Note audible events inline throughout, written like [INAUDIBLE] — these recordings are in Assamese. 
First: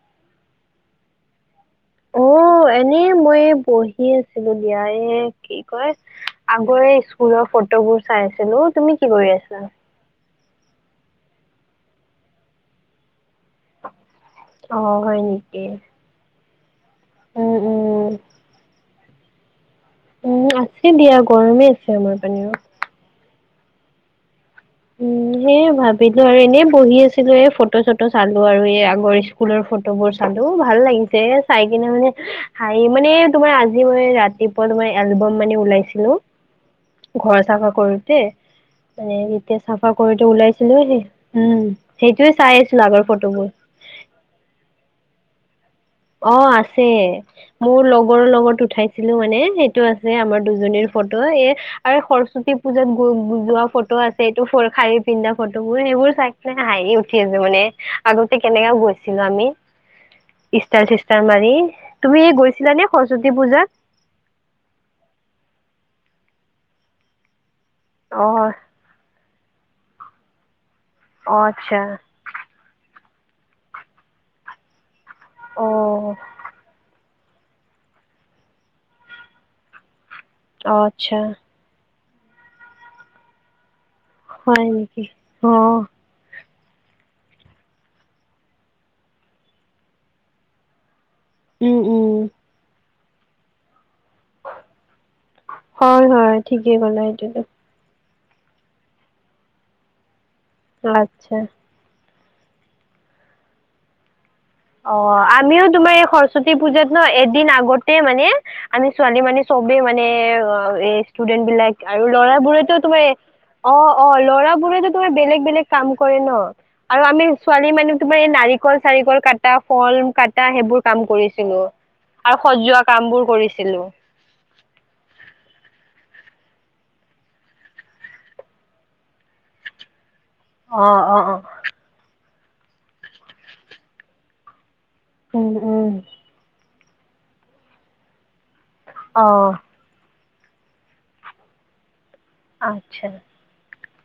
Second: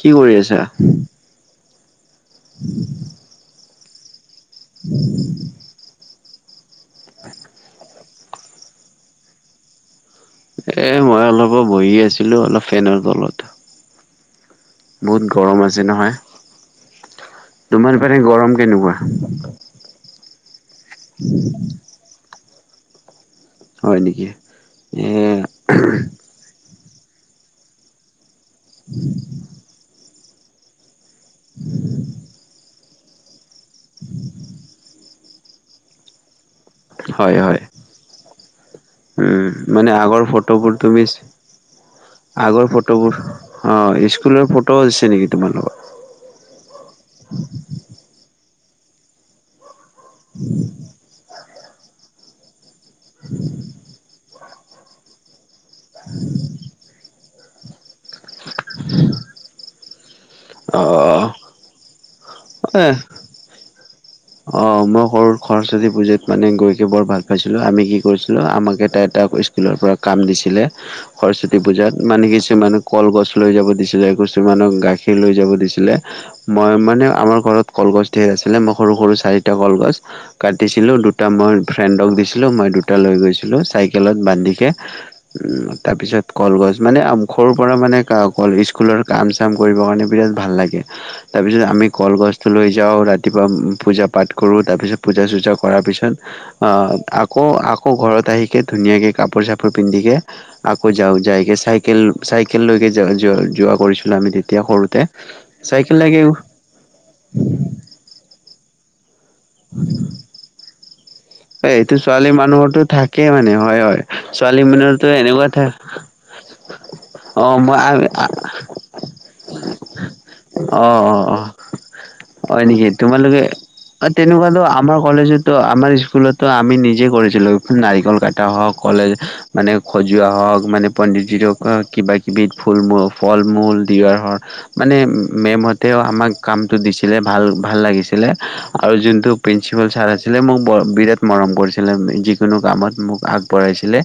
কি কৰি আছা অ এনেই মই বহি আছিলো দিয়াই কি কয় আগৰে স্কুলৰ ফটোবোৰ চাইছিলো তুমি কি কৰি আছা [INAUDIBLE] এ মই অলপো বহি আছিলো অলপ ফেনৰ তলত অ' হয় বহুত গৰম নেকি? আছে নহয় উম, তুমাৰ উম, পাৰে গৰম কেনেকুৱা উম আছে দিয়া গৰমে আছে আমাৰ পানীওঁ হয় নেকি এ উম সেই ভাবিলো আৰু এনেই বহি আছিলো এ ফটো চটো চাল আৰু আগৰ স্কুলৰ ফটোবোৰ চালো ভাল লাগিছে চাই কিনে মানে এই মানে তোমাৰ আজি মই ৰাতিপুৱা তোমাৰ এলবাম মানে ওলাইছিলো হয় ঘৰ হয়। চাফা কৰোতে মানে যেতিয়া উম চাফা মানে আগৰ কৰোতে ওলাইছিলো ফটোবোৰ সেই তুমি উম সেইটোয়ে চাই আগৰ আছিলো ফটোবোৰ অ স্কুলৰ ফ টছ আছে তুমাৰ অ আছে মোৰ লগৰৰ লগত উঠাইছিলো মানে সেই আছে আমাৰ দুজনীৰ ফটো এ আৰু সৰস্বতী পূজাত গোৱা যোৱা ফটো আছে এইটো ফৰ খাৰী পিন্ধা ফটোবোৰ সেইবোৰ চাই পেলাই হাঁহি উঠি আছে মানে আগত কেনেককাে গৈছিলো আমি ষ্টল চিষ্টল অ' মাৰি তুমি গৈছিলা নে এ সৰস্বতী পূজাত অ মই সৰু সৰস্বতী পুজাত মানে গৈছিলো বৰ ভাল পাইছিলো আমি কি অ কৰিছিলো আমাক এটা এটা স্কুলৰ পৰা কাম দিছিলে অ সৰস্বতী আচ্ছা পূজাত মানে কিছুমান কলগছ লৈ যাব দিছিলে কিছুমানক গাখীৰ লৈ যাব অ দিছিলে মই মানে আমাৰ ঘৰত কলগছ ধঢেৰ আছিলে মই সৰু সৰু চাৰিটা কলগছ অ কাটিছিলোঁ আচ্ছা দুটা মই ফ্ৰেণ্ডক দিছিলোঁ মই দুটা লৈ গৈছিলোঁ চাইকেলত হয় বান্ধিকে নেকি অ তাৰপিছত কলগছ মানে সৰুৰ পৰা মানে স্কুলৰ কাম চাম কৰিবৰ কাৰণে বিৰাট ভাল লাগে তাৰপিছত উম আমি উম কলগছটো লৈ যাওঁ ৰাতিপুৱা পূজা পাঠ কৰোঁ তাৰপিছত পূজা চূজা কৰাৰ হয় পিছত হয় ঠিকেই ক'লা এইটোতো আকৌ আকৌ ঘৰত কাহকে ধুনীয়াকৈ কাপোৰ চাপোৰ পিন্ধিকে আকৌ যাওঁ আচ্ছা যাইকে চাইকেল চাইকেললৈকে য য যোৱা কৰিছিলো আমি তেতিয়া। অ সৰুতে। আমিও তোমাৰ চাইকেল এই লাগে সৰস্বতী পূজাত ন এদিন আগতে মানে আমি। ছোৱালী মানে চবে মানে অ। ষ্টুডেন্ট এ বিলাক এইটো আৰু ছোৱালী ল'ৰা বোৰেতো মানুহৰতো তোমাৰ থাকেই মানে অ হয় হয়। অ ল'ৰা ছোৱালী বোৰেতো মানুহৰতো তোমাৰ বেলেগ এনেকুৱা থা বেলেগ কাম কৰে। ন আৰু আমি অ ছোৱালী মই মানুহ তোমাৰ এই নাৰিকল চাৰিকল কাটি। ক ফল কাটা অ সেইবোৰ অ কাম অ কৰিছিলো। আৰু হয় সজোৱা নেকি। কাম বোৰ তোমালোকে কৰিছিলো তেনেকুৱাতো আমাৰ কলেজত আমাৰ। আমি নিজে কৰিছিলো নাৰিকল কটা হওক কলে মানে খজোৱা। যোৱা হওঁক অ মানে অ অ পণ্ডিতজিক কিবা কিবি ফুল মূল ফল মূল দি হক। মানে উম উম মেমহঁতেও আমাক কামটো দিছিলে ভাল ভাল লাগিছিলে। আৰু অ যোনটো প্ৰিন্সিপাল ছাৰ আছিলে। মোক বিৰাট মৰম কৰিছিলে। যিকোনো কামত আচ্ছা মোক আগবঢ়াইছিলে।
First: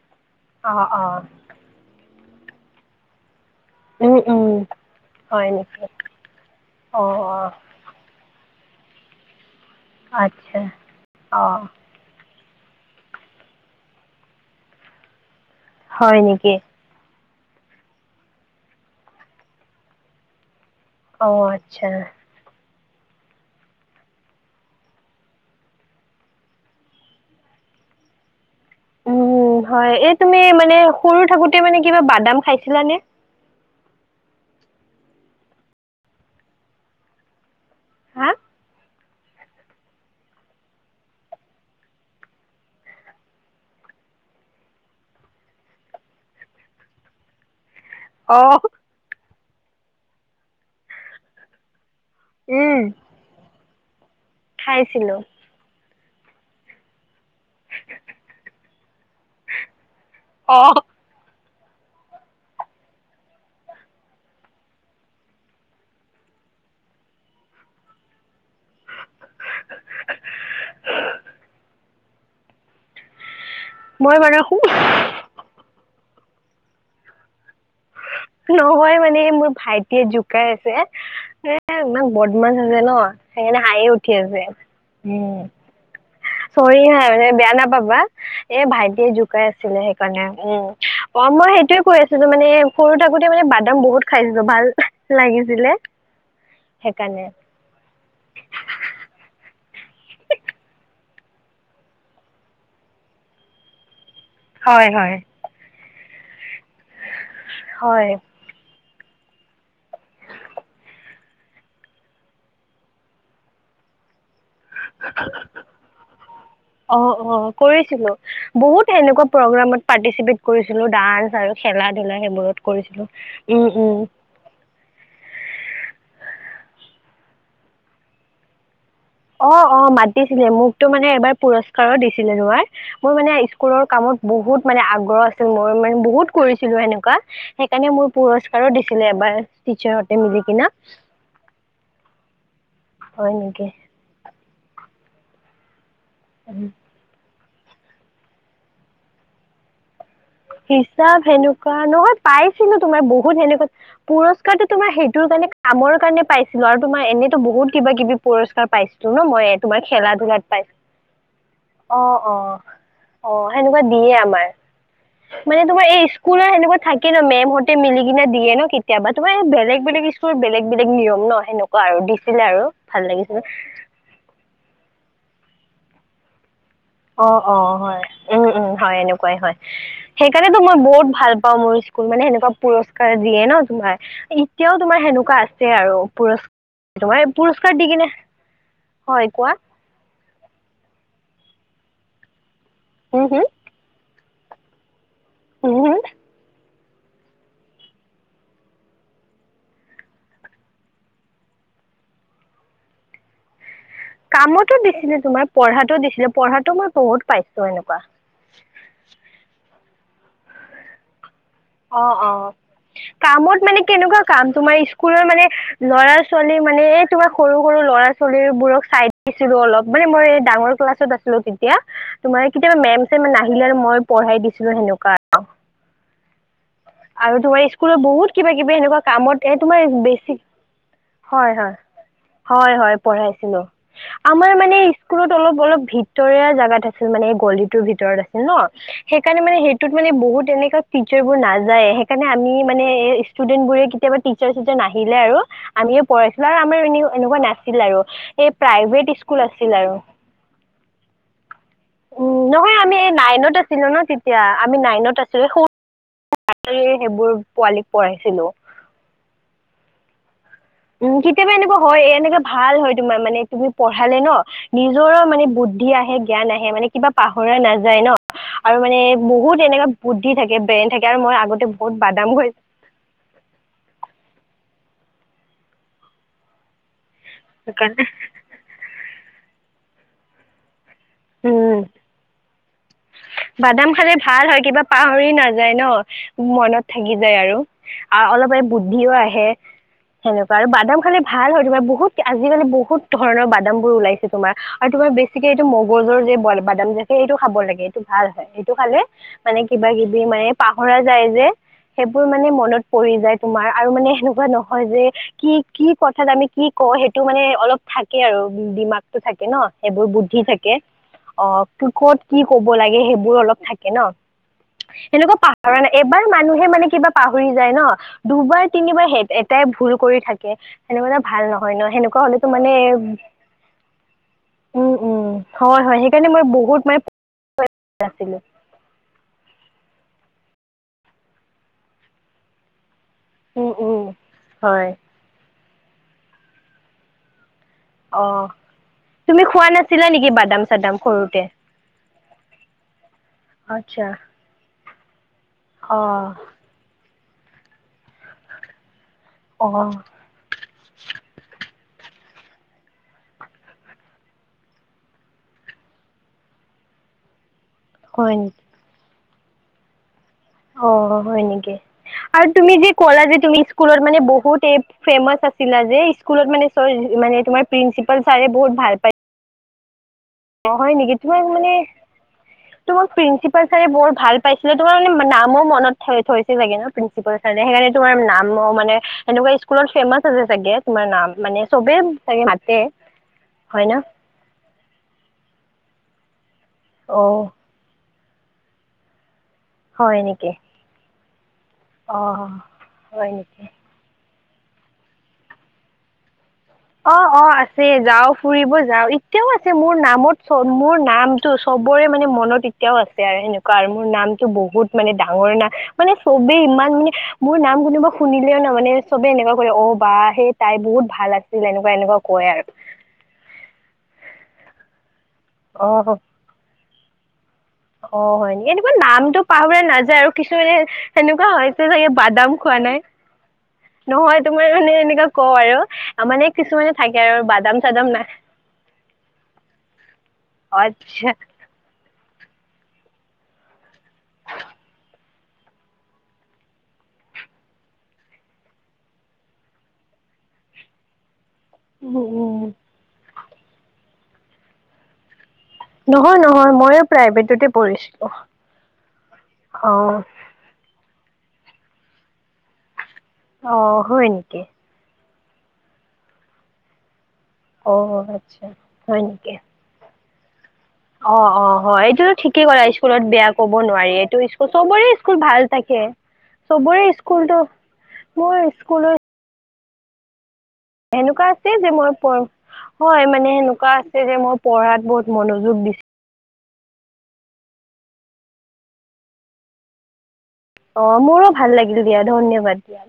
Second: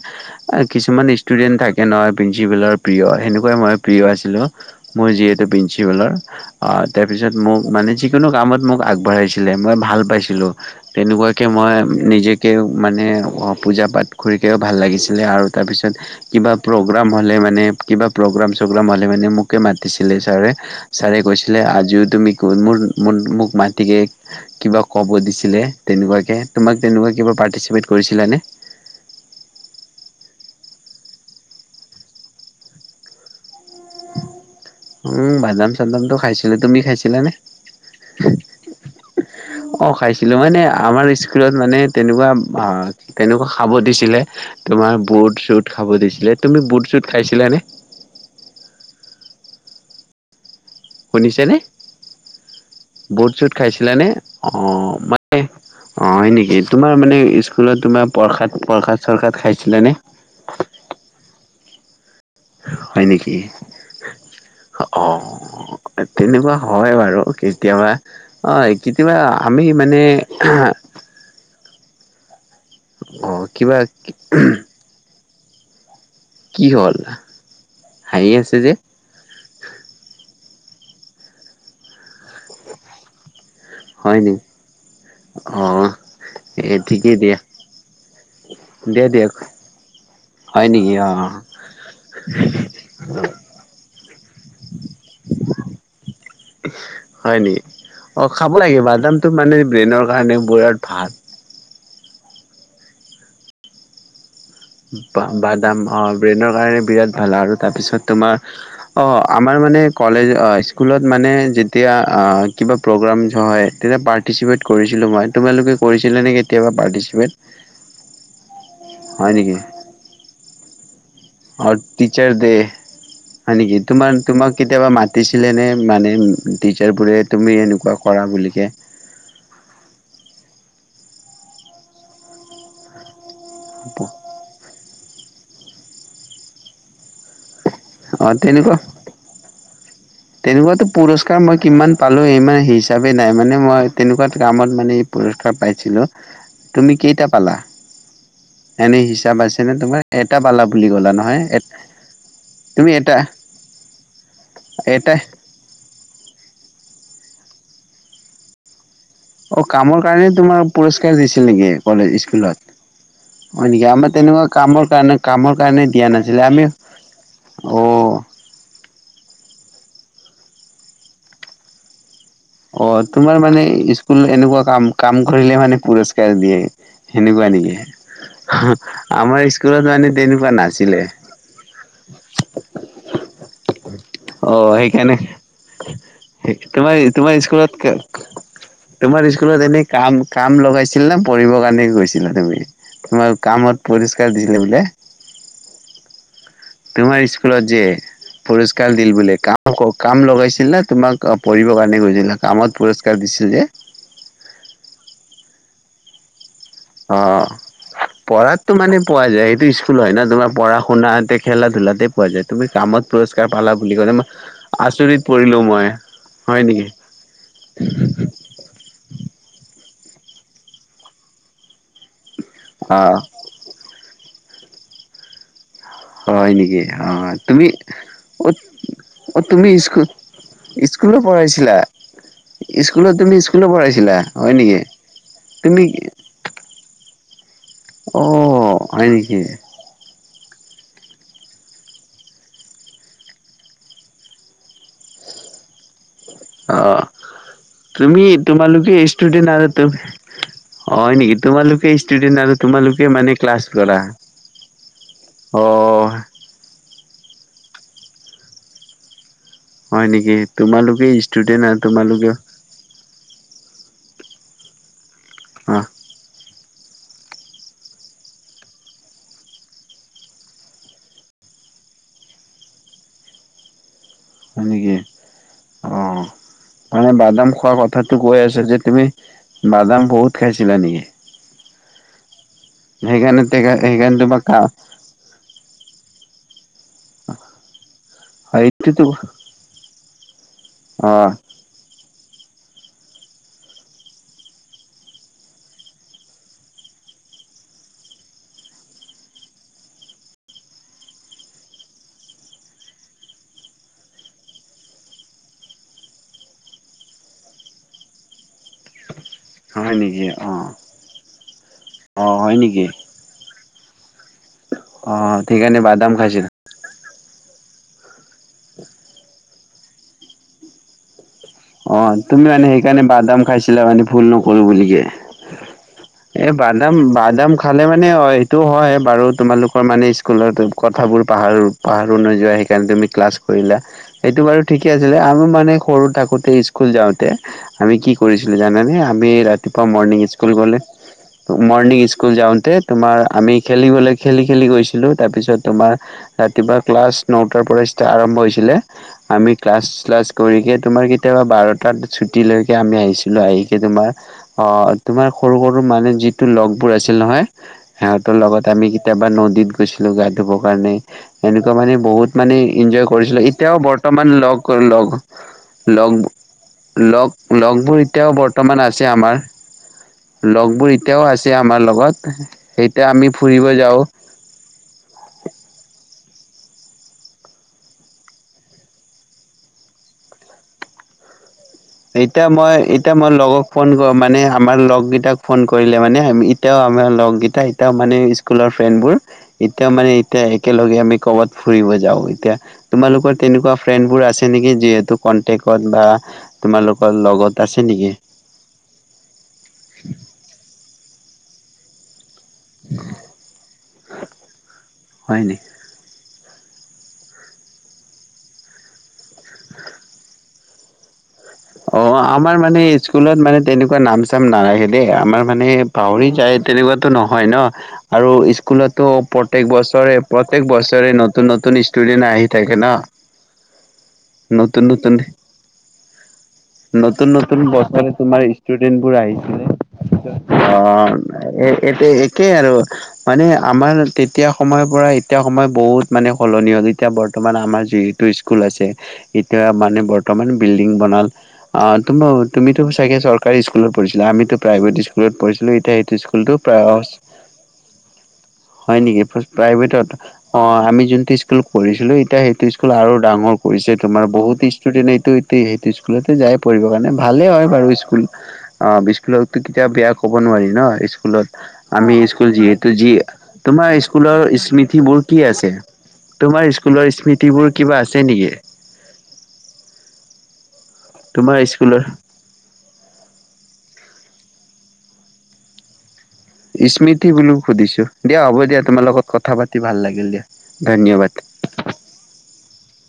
অ অ কিছুমান ষ্টুডেন্ট থাকে নহয়। প্ৰিঞ্চিপালৰ প্ৰিয় হেনে। মই প্ৰিয় উম আছিলো উম মোৰ যিহেতু হয় নেকি প্ৰিন্ঞ্চিপালৰ। অ তাৰপিছত অ মোক মানে যিকোনো কামত। মোক আগবঢ়াইছিলে। মই ভাল পাইছিলোঁ। আচ্ছা তেনেকুৱাকে অ' মই নিজে মানে পূজা পাঠ কৰিকও ভাল লাগিছিলে। আৰু তাৰপিছত হয় কিবা নেকি প্ৰগাম। হ'লে মানে কিবা প্ৰগাম চগ্ৰাম হ'লে মানে মোকে মাতিছিলে ছাৰে। ছাৰে অ' কৈছিলে। আচ্ছা আজিও তুমি মোৰ। ম মোক মাটিকে কিবা ক'ব দিছিলে তেনেকুৱা। তোমাক তেনেকুৱা কিবা পাৰতিচেপত কৰিছিলা নে। উম হয়। এই তুমি মানে সৰু থাকোতে মানে কিবা বাদাম খাইছিলানে। উম বাদাম চাদামটো খাইছিলা। তুমি খাইছিলানে? হা [UNINTELLIGIBLE] অ খাইছিলো মানে আমাৰ স্কুলত মানে তেনেকুৱা তেনেকুৱা খাব দিছিলে। তোমাৰ বুট চুট খাব দিছিলে। তুমি বুট চুট খাইছিলা নে। আহ। শুনিছেনে উম বুট চুট খাইছিলানে। অ খাইছিলো মানে অ হয় নেকি। তোমাৰ মানে স্কুলত তোমাৰ প্ৰসাদ, প্ৰসাদ। চৰখাত পাইছিলানে। অ' হয় নেকি। অ, তেনেকুৱা হয় বাৰু কেতিয়াবা কেতিয়াবা আমি মানে। [UNINTELLIGIBLE] অ, কিবা। মই মানে কি হ'ল। হাঁহি আছে যে নহয় মানে মোৰ ভাইটিয়ে জোকাই আছে। এ ইমান বদ মাছ আছে ন। সেইকাৰানে হাই উঠি হয় নি আছে উম। অ এ চৰি হা ঠিকেই মানে দিয়া বেয়া নাপাবা। এ দিয়া ভাইটিয়ে দিয়ক জোকাই আছিলে। সেইকাৰণে উম হয় নেকি অ ক মই সেইটোয়ে কৈ আছিলো। মানে সৰু থাকোতে মানে বাদাম বহুত খাইছিলো। ভাল লাগিছিলে সেইকাৰণে হয় নেকি। অ খাব লাগে বাদামটো মানে। ব্ৰেইনৰ কাৰণে পোৰৰাট ভাল। হয় হয়। বাদাম ব্ৰেইনৰ কাৰণে বিৰাট ভাল আৰু তাৰপিছত হয় তোমাৰ। অ, আমাৰ মানে কলেজ স্কুলত মানে যেতিয়া কিবা প্ৰগামছ হয় তেতিয়া পাৰ। পাৰ্টিচিপেট কৰিছিলোঁ মই। তোমালোকে কৰিছিলা নে কেতিয়াবা অ' পাৰ্টিচিপেট। অ' কৰিছিলোঁ বহুত সেনেকুৱা হয় নেকি প্ৰগামত পাৰ্টিচিপেট কৰিছিলো ডান্স আৰু অ খেলা ধুলা টিচাৰ ডে সেইবোৰত কৰিছিলো। হয় নেকি। তোমাৰ তোমাক কেতিয়াবা মাতিছিলে নে মানে টিচাৰবোৰে। তুমি এনেকুৱা কৰা বুলিকে। অ, অ, মাতিছিলে মোকতো মানে এবাৰ পুৰস্কাৰো দিছিলে নোবাৰ মোৰ মানে। স্কুলৰ কামত বহুত মানে আগ্ৰহ আছিল। মই মানে বহুত কৰিছিলো সেনেকুৱা। সেইকাৰণে মোৰ অ পুৰস্কাৰো তেনেকুৱা দিছিলে এবাৰ টিচাৰহতে মিলি কিনা। তেনেকুৱাতো চাবি নাই হয় মানে নেকি। মই তেনেকুৱাত কামত মানে পুৰস্কাৰ পাইছিলো। উম তুমি কেইটা পালা এনে হিচাপ আছে নে তোমাৰ এটা পালা বুলি ক'লা হিচাপ নহয় সেনেকুৱা নহয় পাইছিলো তুমি তোমাৰ এটা বহুত সেনেকুৱা পুৰস্কাৰটো তোমাৰ এটা সেইটোৰ কাৰণে বাত কামৰ কাৰণে পাইছিলো আৰু তোমাৰ এনেতো বহুত কিবা কিবি পুৰস্কাৰ পাইছো ন মই এ অ তোমাৰ কামৰ খেলা কাৰণে ধূলাত তোমাৰ পুৰস্কাৰ দিছিল নেকি পাইছো। কলেজ অ' স্কুলত অ' অ' হয় সেনেকুৱা নেকি দিয়ে তেনেকুৱা আমাৰ কামৰ কাৰণে কামৰ মানে কাৰণে তোমাৰ এই দিয়া নাছিলে স্কুলৰ আমি সেনেকুৱা থাকে ন মে'মহতে অ মিলি কিনে দিয়ে ন কেতিয়াবা তোমাৰ হে বে বেলেগ বেলেগ স্কুলৰ বেলেগ বেলেগ নিয়ম ন সেনেকুৱা আৰু দিছিলে আৰু ভাল অ' তোমাৰ লাগিছিলে মানে স্কুল এনেকুৱা কাম কাম কৰিলে মানে পুৰস্কাৰ দিয়ে অ' সেনেকুৱা অ' নেকি হয় উম উম হয় এনেকুৱাই আমাৰ হয় স্কুলত মানে তেনেকুৱা সেইকাৰণেতো মই নাছিলে বহুত ভাল পাওঁ মোৰ স্কুল মানে সেনেকুৱা পুৰস্কাৰ দিয়ে ন তোমাৰ অ এতিয়াও তোমাৰ সেইকাৰণে সেনেকুৱা আছে আৰু পুৰস্কা তোমাৰ তোমাৰ স্কুলত কে হয় তোমাৰ কোৱা স্কুলত এনেই কাম কাম লগাইছিল না পঢ়িবৰ কাৰণে গৈছিলা তুমি হম, তোমাৰ কামত পুৰিষ্কাৰ দিলে যে হো হো তোমাৰ স্কুলত যে পুৰস্কাৰ দিল বুলে। কাম ক কাম লগাইছিল না তোমাক পঢ়িব কাৰণে গৈছিলা? কামত পুৰস্কাৰ দিছিল ছিল যে কামতো দিছিলে তোমাৰ পঢ়াতো দিছিলে পঢ়াত অ পঢ়াতো মানে পোৱা যায় সেইটো স্কুল হয় ন তোমাৰ পঢ়া শুনাতে খেলা ধূলাতে অ', পোৱা যায়। অ'। তুমি কামত পুৰস্কাৰ কামত পালা মানে বুলি ক'লা কেনেকুৱা মই কাম তোমাৰ আচৰিত স্কুলৰ পৰিলো ল'ৰা মই মানে হয় মানে নেকি এই তোমাৰ সৰু সৰু ল'ৰা ছোৱালীবোৰক চাই দিছিলো অলপ মানে মই ডাঙৰ ক্লাছত আছিলো তেতিয়া তোমাৰ কেতিয়াবা অ মে'ম চেম নাহিলে আৰু মই পঢ়াই দিছিলো ছিলো হেনকা আৰু হয় নেকি অ আৰু তোমাৰ তুমি স্কুলৰ বহুত কিবা অ কিবি এনেকুৱা কামত এ তোমাৰ বেছি স্কুলো হয় হয় পঢ়াইছিলা হয় হয় স্কুলত তুমি পঢ়াইছিলো। স্কুলত পঢ়াইছিলা আমাৰ হয় মানে নেকি? স্কুলত অলপ অলপ তুমি ভিতৰিয়া জাগাত আছে। মানে গলিটোৰ ভিতৰত অ আছিল ন। হয় নেকি? সেইকাৰণে মানে সেইটোত মানে বহুত এনেকা ৰ্চাৰবোৰ নাযায়ে সেইকাৰণে আমি মানে ষ্টুডেন্ট বোৰে কেতিয়াবা টিচাৰ চিচাৰ নাহিলে আৰু আমিয়ে পঢ়াইছিলো আৰু অ আমাৰ এনে এনেকুৱা নাছিল আৰু তুমি এই তোমালোকে প্ৰাইভেট স্কুল ষ্টুডেন্ট আছিল আৰু তুমি হয় নিকি। তোমালোকে ষ্টুডেন্ট উম আৰু নহয় আমি তোমালোকে এই মানে নাইনত ক্লাছ আছিলো কৰা ন তেতিয়া আমি নাইনত আছিলো অ অ সৰু অ [UNINTELLIGIBLE] সেইবোৰ পোৱালীক পঢ়াইছিলো হয় নিকি উম কেতিয়াবা এনেকুৱা হয়। এনেকা ভাল হয় তোমাৰ মানে তুমি প পঢ়ালে ন নিজৰো মানে অ বুদ্ধি আহে, জ্ঞান আহে মানে কিবা পাহৰা নাযায় ন আৰু মানে বহুত এনেকা বুদ্ধি থাকে, ব্ৰেইন থাকে আৰু মই আগতে বহুত বাদাম খাই [UNINTELLIGIBLE] হয় নিকি অঁ মানে বাদাম খোৱা সেইকাৰণে কথাটো কৈ আছা যে তুমি বাদাম বহুত খাইছিলা নিকি উম সেইকাৰণে বাদাম খালে সেইকাৰণে তোমাৰ ভাল কা হয় কিবা পাহৰি নাযায় ন। মনত থাকি যায় আৰু আৰু অলপ সেইটোতো বুদ্ধিও আহে সেনেকুৱা আৰু বাদাম অ খালে ভাল হয় তোমাৰ বহুত আজিকালি বহুত ধৰণৰ বাদাম বোৰ ওলাইছে তোমাৰ আৰু তোমাৰ বেছিকে এইটো মগ গজৰ যে বল বাদাম যে সেইটো খাব লাগে এইটো ভাল হয় সেইটো খালে মানে কিবা কিবি মানে পাহৰ কৰা যায় যে সেইবোৰ মানে মনত পৰি যায় তোমাৰ আৰু মানে সেনেকুৱা নহয় যে কি কি কথাত আমি কি অ সেইটো মানে অলপ থাকে আৰু দিমাকত থাকে ন হয় সেইবোৰ নেকি? বুদ্ধি অ থাকে অ ত কত অ কি হয় কব নেকি? লাগে সেইবোৰ অলপ থাক- ন অ সেনেকুৱা পাহৰা সেইকাৰণে নাই বাদাম এবাৰ খাইছিল মানুহে মানে কিবা পাহৰি যায় ন। দুবাৰ তিনিবাৰ এটাই ভুল কৰি থাকে সেনে মানে অ, তুমি মানে সেইকাৰণে বাদাম খাইছিলা মানে ভুল নকৰো উম বুলিকে। উম হয় হয় সেইকাৰণে মই এ বহুত বাদাম মানে - বাদাম খালে মানে অ, আছিলো সেইটো হয় বাৰু তোমালোকৰ মানে স্কুলতো কথাবোৰ পাহাৰো - পাহাৰো নোযোৱা সেইকাৰণে তুমি ক্লাছ উম কৰিলা উম সেইটো বাৰু হয় ঠিকে আছিলে আমি মানে সৰু থাকোতে স্কুল যাওতে আমি কি অ কৰিছিলো জানানে আমি তুমি খোৱা ৰাতিপুৱা নাছিলা মৰ্ণিং নেকি স্কুল বাদাম গ'লে চাদাম সৰুতে মৰ্ণিং স্কুল স্কুল যাওতে তোমাৰ আমি আচ্ছা খেলিবলৈ খেলি-খেলি গৈছিলো। তাৰপিছত তোমাৰ অ ৰাতিপুৱা ক্লাছ নটাৰ পৰাষ্ট আৰম্ভ হৈছিলে। আমি অ ক্লাছ শ্লাছ কৰিকে তোমাৰ কেতিয়াবা বাৰটাত ছুটী লৈকে আমি আহিছিলো আহিকে তোমাৰ অ, তোমাৰ সৰু - সৰু মানে যি টো লগবোৰ আছিল নহয় সিহতৰ হয় লগত নেকি আমি কেতিয়াবা নদীত গৈছিলো গাত ধুব অ কাৰণে হয় এনেকুৱা নেকি মানে বহুত আৰু মানে তুমি যে এনজয় ক'লা যে কৰিছিলো তুমি এতিয়াও স্কুলত মানে বৰ্তমান বহুত এই লগ-লগ ফেমাচ আছিলা যে লগ স্কুলত মানে - মানে লগ তোমাৰ লগবোৰ প্ৰিন্সিপাল এতিয়াও বৰ্তমান আছে আমাৰ লগবোৰ নহয় নেকি এতিয়াও তোমাৰ আছে মানে আমাৰ লগত এতিয়া তোমাৰ আমি প্ৰিঞ্চিপাল ফুৰিব ছাৰে যাওঁ বৰ ভাল পাইছিলে তোমাৰ মানে নামো মনত থৈ- থৈ প্ৰিঞ্চিপাল ছাৰে সেইকাৰণে তোমাৰ নাম মানে সেনেকুৱা স্কুলত ফেমাচ আছে চাগে তোমাৰ নাম মানে চবে এতিয়া চাগে মই মাতে এতিয়া মই লগক ফোন হয় ন মানে আমাৰ লগকেইটাক ফোন কৰিলে মানে এতিয়াও আমাৰ অ লগ গেইটা এতিয়াও মানে স্কুলৰ ফ্ৰেণ্ড বোৰ এতিয়া মানে হয় এতিয়া নেকি একেলগে আমি কৰ'বাত ফুৰিব যাও অ এতিয়া তোমালোকৰ হয় নেকি তেনেকুৱা ফ্ৰেণ্ড বোৰ আছে সেনেকে যিহেতু কনটেক্টত বা তোমালোকৰ অ - অ লগত আছে নেকি যাও ফুৰিব যাও এতিয়াও আছে মোৰ নামত চ মোৰ নাম চবৰে মানে মনত এতিয়াও আছে আৰু সেনেকুৱা আৰু মোৰ নামটো বহুত মানে হয় ডাঙৰ নে নাম মানে চ চবেই ইমান মানে মোৰ নাম কোনোবা শুনিলেও ন মানে চবে এনেকুৱা কৰে অ, বা সেই তাই বহুত ভাল আছে। অ, আমাৰ মানে স্কুলত মানে তেনেকুৱা নাম চাম নাৰখে দেই আমাৰ মানে অ', পাহৰি যায় তেনেকুৱাতো নহয় ন। আৰু অ', হয় নেকি এনেকুৱা স্কুলতো নামটো প্ৰত্যেক পাহৰা বছৰে নাযায় আৰু - প্ৰত্যেক কিছুমানে বছৰে সেনেকুৱা নতুন নতুন হৈছে চাগে ষ্টুডেন্ট আহি বাদাম থাকে। খোৱা ন নহয় তোমাৰ নতুন মানে নতুন এনেকা কও আৰু মানে কিছুমানে থাকে নতুন - আৰু নতুন বাদাম চাদাম বছৰে নাই তোমাৰ ষ্টুডেন্ট বোৰ আহিছিলে অ, আচ্ছা এ এটো একেই আৰু মানে আমাৰ তেতিয়া সময়ৰ পৰা এতিয়া সময় বহুত মানে সলনি হ'ল এতিয়া বৰ্তমান আমাৰ যিহেতু স্কুল আছে এতিয়া মানে বৰ্তমান বিল্ডিং বনাল অ, উম, তুম উম। তুমিতো চাগ চকাৰী স্কুলত পঢ়িছিলা আমিতো প্ৰাইভেট স্কুলত পঢ়িছো। এতি সেটো নহয় স্কুলটো নহয় প্ৰা ময়ো প্ৰাইভেটতে পঢ়িছিলোঁ হয় নেকি প্ৰাইভেটত অঁ অ, আমি যোন স্কুলত এতিয়া সেইটো স্কুল আৰু ডাঙৰ কৰিছে অঁ তোমাৰ হয় বহুত নেকি ষ্টুডেণ্ট এইটো সেইটো স্কুল স্কুলতে যাই পঢ়িব কাৰণে ভালে হয় বাৰু অঁ স্কুল আচ্ছা অ, হয় নেকি স্কুলতো কেতিয়া বেয়া ক'ব নোৱাৰিম ন অঁ স্কুলত অঁ হয় আমি এইটোতো স্কুল ঠিকেই ক'লা যিহেতু যি স্কুলত বেয়া ক'ব তোমাৰ স্কুলৰ স্মৃতি বোৰ কি আছে। তাকে তোমাৰ চবৰে স্কুলৰ স্কুলতো স্মৃতিবোৰ কিবা আছে নেকি মোৰ স্কুলৰ সেনেকুৱা তোমাৰ আছে যে স্কুলৰ মই পো হয় মানে সেনেকুৱা আছে যে মই পঢ়াত বহুত মনোযোগ দিছো। স্মৃতি বুলিও সুধিছো দিয়া হ'ব দিয়া তোমাৰ লগত কথা পাতি ভাল লাগিল দিয়া। অ, ধন্যবাদ মোৰো ভাল লাগিল দিয়া ধন্যবাদ দিয়া।